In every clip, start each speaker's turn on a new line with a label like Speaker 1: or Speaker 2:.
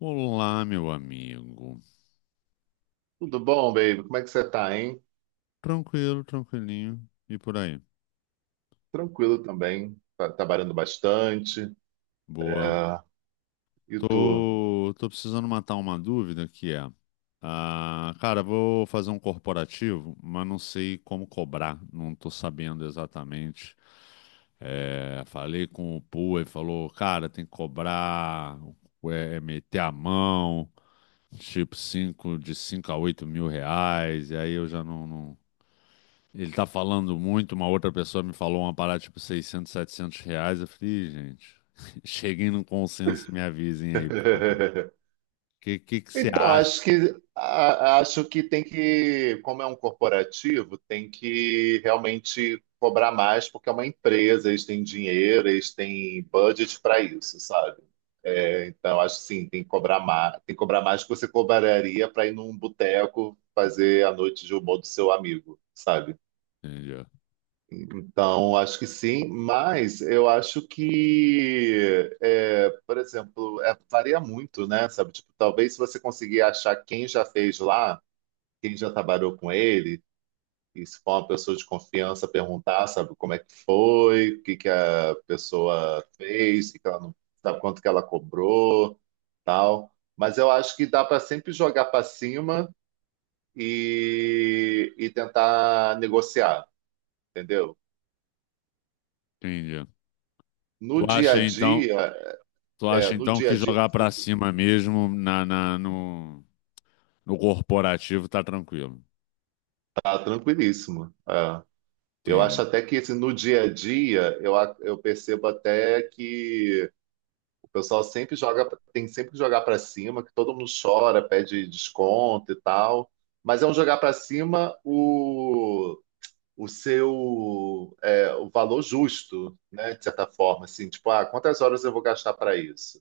Speaker 1: Olá, meu amigo.
Speaker 2: Tudo bom, baby? Como é que você tá, hein?
Speaker 1: Tranquilo, tranquilinho. E por aí?
Speaker 2: Tranquilo também. Tá trabalhando bastante.
Speaker 1: Boa.
Speaker 2: É, e tu?
Speaker 1: Tô precisando matar uma dúvida que é, cara, vou fazer um corporativo, mas não sei como cobrar. Não tô sabendo exatamente. É, falei com o Pua e falou, cara, tem que cobrar, é meter a mão, tipo 5 a 8 mil reais. E aí eu já não. Ele tá falando muito, uma outra pessoa me falou uma parada tipo 600, 700 reais. Eu falei, "Ih, gente, cheguem num consenso e me avisem aí, por favor. O que, que que você
Speaker 2: Então,
Speaker 1: acha?
Speaker 2: acho que tem que, como é um corporativo, tem que realmente cobrar mais, porque é uma empresa, eles têm dinheiro, eles têm budget para isso, sabe? É, então, acho que sim, tem que cobrar mais, tem que cobrar mais do que você cobraria para ir num boteco fazer a noite de humor do seu amigo, sabe?
Speaker 1: Entendi,
Speaker 2: Então, acho que sim, mas eu acho que, é, por exemplo, é, varia muito, né? Sabe? Tipo, talvez se você conseguir achar quem já fez lá, quem já trabalhou com ele, e se for uma pessoa de confiança, perguntar, sabe, como é que foi, o que que a pessoa fez, o que que ela não, sabe, quanto que ela cobrou, tal. Mas eu acho que dá para sempre jogar para cima e tentar negociar, entendeu?
Speaker 1: entendi.
Speaker 2: No
Speaker 1: Tu
Speaker 2: dia a
Speaker 1: acha então,
Speaker 2: dia,
Speaker 1: tu
Speaker 2: é,
Speaker 1: acha
Speaker 2: no
Speaker 1: então
Speaker 2: dia
Speaker 1: que
Speaker 2: a dia
Speaker 1: jogar pra cima mesmo no corporativo tá tranquilo?
Speaker 2: tá tranquilíssimo. É. Eu acho
Speaker 1: Entendi.
Speaker 2: até que assim, no dia a dia eu, a- eu percebo até que o pessoal sempre joga, tem sempre que jogar para cima, que todo mundo chora, pede desconto e tal. Mas é um jogar para cima o seu é, o valor justo, né? De certa forma, assim, tipo, ah, quantas horas eu vou gastar para isso?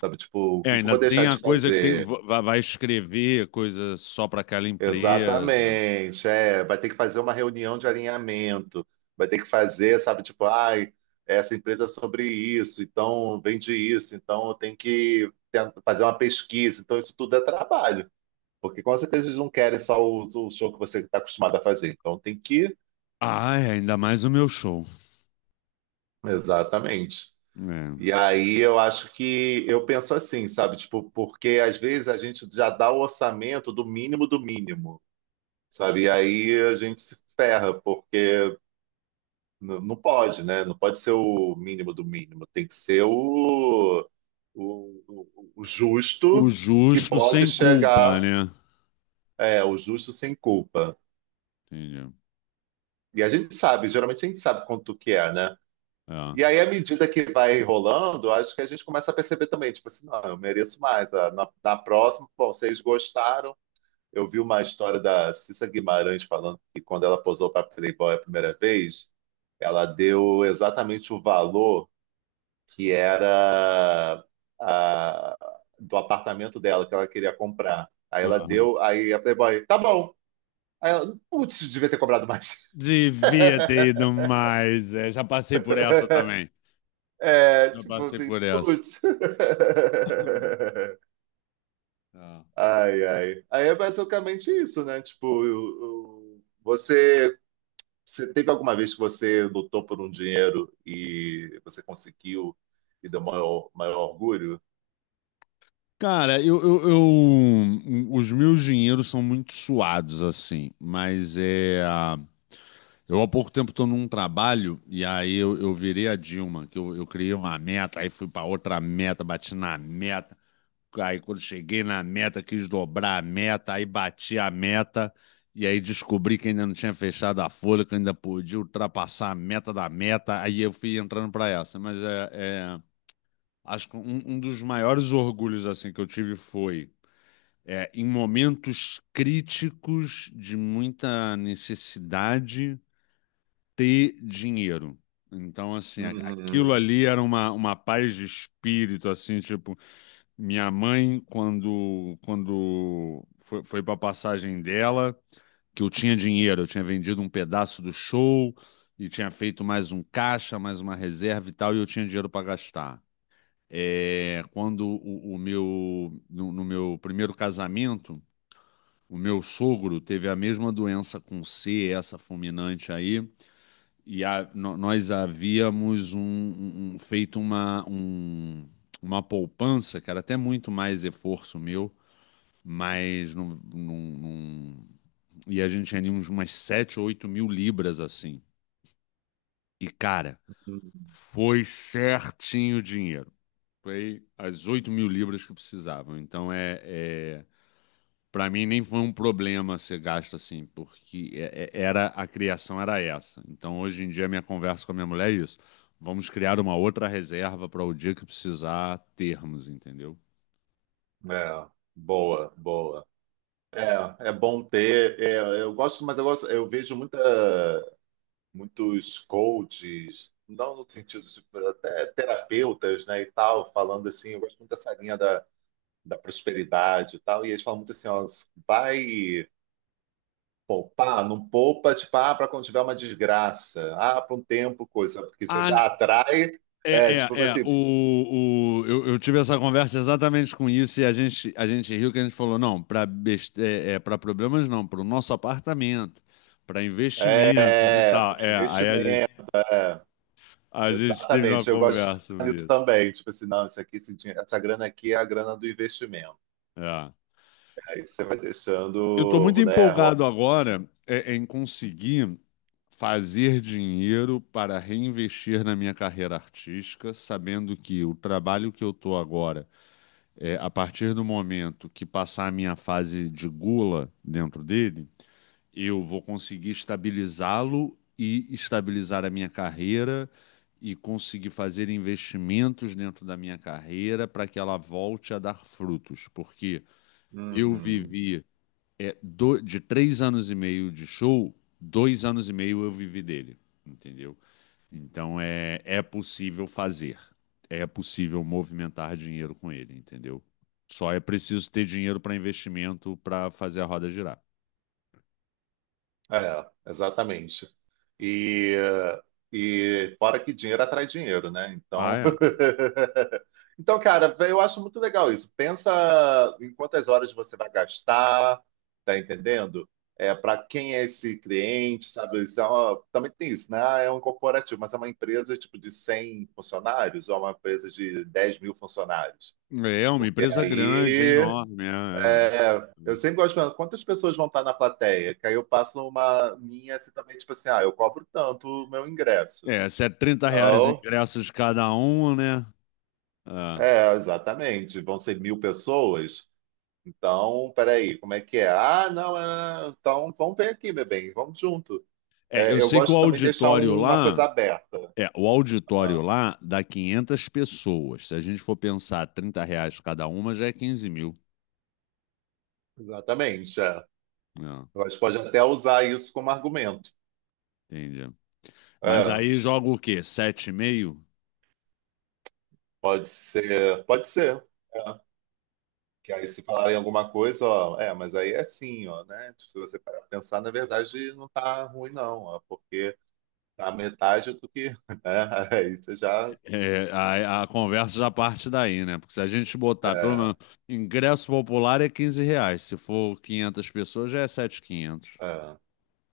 Speaker 2: Sabe, tipo, o
Speaker 1: É,
Speaker 2: que que eu
Speaker 1: ainda
Speaker 2: vou deixar
Speaker 1: tem a
Speaker 2: de
Speaker 1: coisa que tem,
Speaker 2: fazer?
Speaker 1: vai escrever coisa só pra aquela empresa.
Speaker 2: Exatamente, é, vai ter que fazer uma reunião de alinhamento, vai ter que fazer, sabe, tipo, ai, essa empresa é sobre isso, então vende isso, então eu tenho que ten- fazer uma pesquisa, então isso tudo é trabalho, porque com certeza eles não querem só o show que você está acostumado a fazer, então tem que,
Speaker 1: Ah, é, ainda mais o meu show.
Speaker 2: exatamente.
Speaker 1: É.
Speaker 2: E aí eu acho que eu penso assim, sabe, tipo, porque às vezes a gente já dá o orçamento do mínimo, sabe, e aí a gente se ferra, porque não, não pode, né? Não pode ser o mínimo do mínimo. Tem que ser o, o
Speaker 1: O
Speaker 2: justo que
Speaker 1: justo
Speaker 2: pode
Speaker 1: sem culpa,
Speaker 2: chegar,
Speaker 1: né?
Speaker 2: é, o justo sem culpa.
Speaker 1: Entendi.
Speaker 2: E a gente sabe, geralmente a gente sabe quanto que é, né? E
Speaker 1: É.
Speaker 2: aí, à medida que vai rolando, acho que a gente começa a perceber também, tipo assim, não, eu mereço mais. Ah, na, na próxima, bom, vocês gostaram. Eu vi uma história da Cissa Guimarães falando que quando ela posou para Playboy a primeira vez, ela deu exatamente o valor que era a- do apartamento dela que ela queria comprar. Aí ela
Speaker 1: Aham.
Speaker 2: deu, aí a Playboy, tá bom. Aí ela, putz, devia ter cobrado mais.
Speaker 1: Devia ter ido mais. É, já passei por essa também.
Speaker 2: É,
Speaker 1: Já
Speaker 2: tipo
Speaker 1: passei
Speaker 2: assim,
Speaker 1: por essa.
Speaker 2: putz.
Speaker 1: É.
Speaker 2: Ai, ai. Aí é basicamente isso, né? Tipo, você, você teve alguma vez que você lutou por um dinheiro e você conseguiu e deu maior, maior orgulho?
Speaker 1: Cara, os meus dinheiros são muito suados, assim, mas é. Eu há pouco tempo estou num trabalho e aí eu virei a Dilma, que eu criei uma meta, aí fui para outra meta, bati na meta. Aí quando cheguei na meta, quis dobrar a meta, aí bati a meta, e aí descobri que ainda não tinha fechado a folha, que ainda podia ultrapassar a meta da meta, aí eu fui entrando para essa. Mas é, acho que um dos maiores orgulhos assim que eu tive foi em momentos críticos de muita necessidade ter dinheiro. Então, assim, aquilo
Speaker 2: Uhum.
Speaker 1: ali era uma paz de espírito, assim, tipo, minha mãe, quando foi para a passagem dela, que eu tinha dinheiro, eu tinha vendido um pedaço do show e tinha feito mais um caixa, mais uma reserva e tal, e eu tinha dinheiro para gastar. É, quando o meu, no, no meu primeiro casamento, o meu sogro teve a mesma doença com C, essa fulminante aí, e nós havíamos feito uma poupança, cara, até muito mais esforço meu mas não. E a gente tinha umas 7 ou 8 mil libras assim. E, cara, foi certinho o dinheiro. Foi as 8 mil libras que precisavam. Então, para mim, nem foi um problema ser gasto assim, porque era a criação era essa. Então, hoje em dia, minha conversa com a minha mulher é isso. Vamos criar uma outra reserva para o dia que precisar termos, entendeu?
Speaker 2: É, boa, boa. É, é bom ter. É, eu gosto, mas eu gosto, eu vejo muita, muitos coaches, não no sentido, tipo, até terapeutas, né, e tal, falando assim, eu gosto muito dessa linha da, da prosperidade e tal, e eles falam muito assim, ó, vai poupar, não poupa, tipo, ah, para quando tiver uma desgraça, ah, para um tempo, coisa, porque você
Speaker 1: Ah, n-
Speaker 2: já atrai,
Speaker 1: É,
Speaker 2: é,
Speaker 1: é,
Speaker 2: tipo
Speaker 1: é.
Speaker 2: assim,
Speaker 1: Eu tive essa conversa exatamente com isso e a gente riu que a gente falou, não, para problemas não, para o nosso apartamento, para investimentos e
Speaker 2: é,
Speaker 1: tal.
Speaker 2: para
Speaker 1: É, aí a gente,
Speaker 2: investimento. É.
Speaker 1: a gente teve uma
Speaker 2: Exatamente, eu gosto de
Speaker 1: conversa
Speaker 2: pensar
Speaker 1: sobre
Speaker 2: nisso
Speaker 1: isso.
Speaker 2: também. Tipo assim, não, isso aqui, esse dinhe- essa grana aqui é a grana do investimento.
Speaker 1: É.
Speaker 2: Aí você vai
Speaker 1: Eu estou muito
Speaker 2: deixando, né, rolar.
Speaker 1: empolgado agora em conseguir fazer dinheiro para reinvestir na minha carreira artística, sabendo que o trabalho que eu estou agora a partir do momento que passar a minha fase de gula dentro dele, eu vou conseguir estabilizá-lo e estabilizar a minha carreira e conseguir fazer investimentos dentro da minha carreira para que ela volte a dar frutos. Porque eu
Speaker 2: Uhum.
Speaker 1: vivi de 3 anos e meio de show, 2 anos e meio eu vivi dele, entendeu? Então é possível fazer, é possível movimentar dinheiro com ele, entendeu? Só é preciso ter dinheiro para investimento para fazer a roda girar.
Speaker 2: É, exatamente. E, e fora que dinheiro atrai dinheiro, né?
Speaker 1: Ah,
Speaker 2: Então,
Speaker 1: é.
Speaker 2: então, cara, eu acho muito legal isso. Pensa em quantas horas você vai gastar, tá entendendo? É, para quem é esse cliente, sabe? Isso é uma- também tem isso, né? Ah, é um corporativo, mas é uma empresa tipo de 100 funcionários ou é uma empresa de 10.000 funcionários.
Speaker 1: É uma
Speaker 2: Porque
Speaker 1: empresa grande, é
Speaker 2: aí
Speaker 1: enorme. É,
Speaker 2: é, eu sempre gosto de perguntar quantas pessoas vão estar na plateia, que aí eu passo uma linha assim também, tipo assim, ah, eu cobro tanto o meu ingresso.
Speaker 1: é. É, se é 30 reais o
Speaker 2: Então,
Speaker 1: ingresso de cada um, né? É.
Speaker 2: é, exatamente, vão ser 1.000 pessoas. Então, peraí, como é que é? Ah, não, é, então vamos ver aqui, meu bem, vamos junto.
Speaker 1: É, eu
Speaker 2: É, eu
Speaker 1: sei que o
Speaker 2: gosto também de deixar
Speaker 1: auditório
Speaker 2: um- uma
Speaker 1: lá,
Speaker 2: coisa aberta.
Speaker 1: é, o auditório
Speaker 2: Ah,
Speaker 1: lá dá 500 pessoas. Se a gente for pensar 30 reais cada uma, já é 15 mil.
Speaker 2: exatamente. É.
Speaker 1: É,
Speaker 2: Eu acho que pode até usar isso como argumento.
Speaker 1: entendi. Mas
Speaker 2: É,
Speaker 1: aí joga o quê? 7,5?
Speaker 2: pode ser, pode ser. É. Que aí se falarem alguma coisa, ó, é, mas aí é assim, ó, né? Tipo, se você parar pra pensar, na verdade não tá ruim, não, ó, porque tá a metade do que, né? Aí você já.
Speaker 1: É, a conversa já parte daí, né? Porque se a gente botar, pelo
Speaker 2: É,
Speaker 1: menos, ingresso popular é 15 reais. Se for 500 pessoas, já é 7.500.
Speaker 2: é.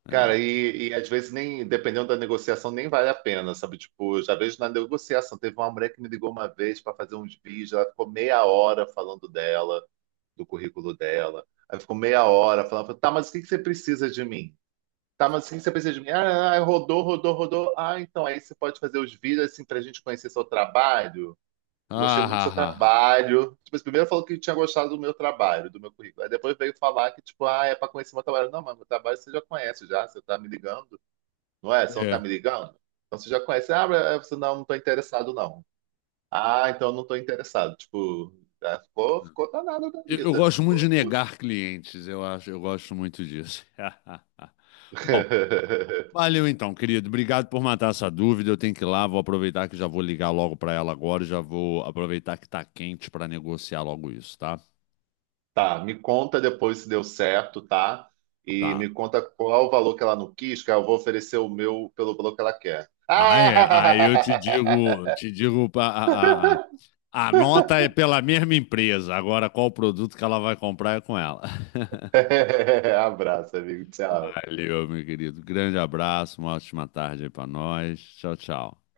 Speaker 1: É.
Speaker 2: Cara, e às vezes nem, dependendo da negociação, nem vale a pena, sabe? Tipo, eu já vejo na negociação. Teve uma mulher que me ligou uma vez para fazer uns vídeos, ela ficou meia hora falando dela, do currículo dela. Aí ficou meia hora falando, tá, mas o que que você precisa de mim? Tá, mas o que que você precisa de mim? Ah, ah, rodou, rodou, rodou. Ah, então aí você pode fazer os vídeos assim pra gente conhecer seu trabalho. Eu gostei
Speaker 1: Ah,
Speaker 2: muito do seu
Speaker 1: ah, ah.
Speaker 2: trabalho. Tipo, assim, primeiro falou que tinha gostado do meu trabalho, do meu currículo. Aí depois veio falar que, tipo, ah, é pra conhecer meu trabalho. Não, mas meu trabalho você já conhece já, você tá me ligando. Não é? Você não tá
Speaker 1: É.
Speaker 2: me ligando? Então você já conhece. Ah, mas você não, não tô interessado, não. Ah, então eu não tô interessado. Tipo, ah, ficou, ficou danado da
Speaker 1: Eu
Speaker 2: vida.
Speaker 1: gosto muito
Speaker 2: Ficou
Speaker 1: de
Speaker 2: puto.
Speaker 1: negar clientes, eu acho. Eu gosto muito disso. Bom, valeu então, querido. Obrigado por matar essa dúvida. Eu tenho que ir lá, vou aproveitar que já vou ligar logo para ela agora. E já vou aproveitar que tá quente para negociar logo isso, tá?
Speaker 2: Tá, me conta depois se deu certo, tá? E
Speaker 1: Tá.
Speaker 2: me conta qual o valor que ela não quis, que eu vou oferecer o meu pelo valor que ela quer.
Speaker 1: Ah, é. Aí eu te digo, a nota é pela mesma empresa. Agora, qual produto que ela vai comprar é com ela.
Speaker 2: Ah! Abraço, amigo. Tchau.
Speaker 1: Valeu, meu querido. Grande abraço, uma ótima tarde aí pra nós. Tchau, tchau.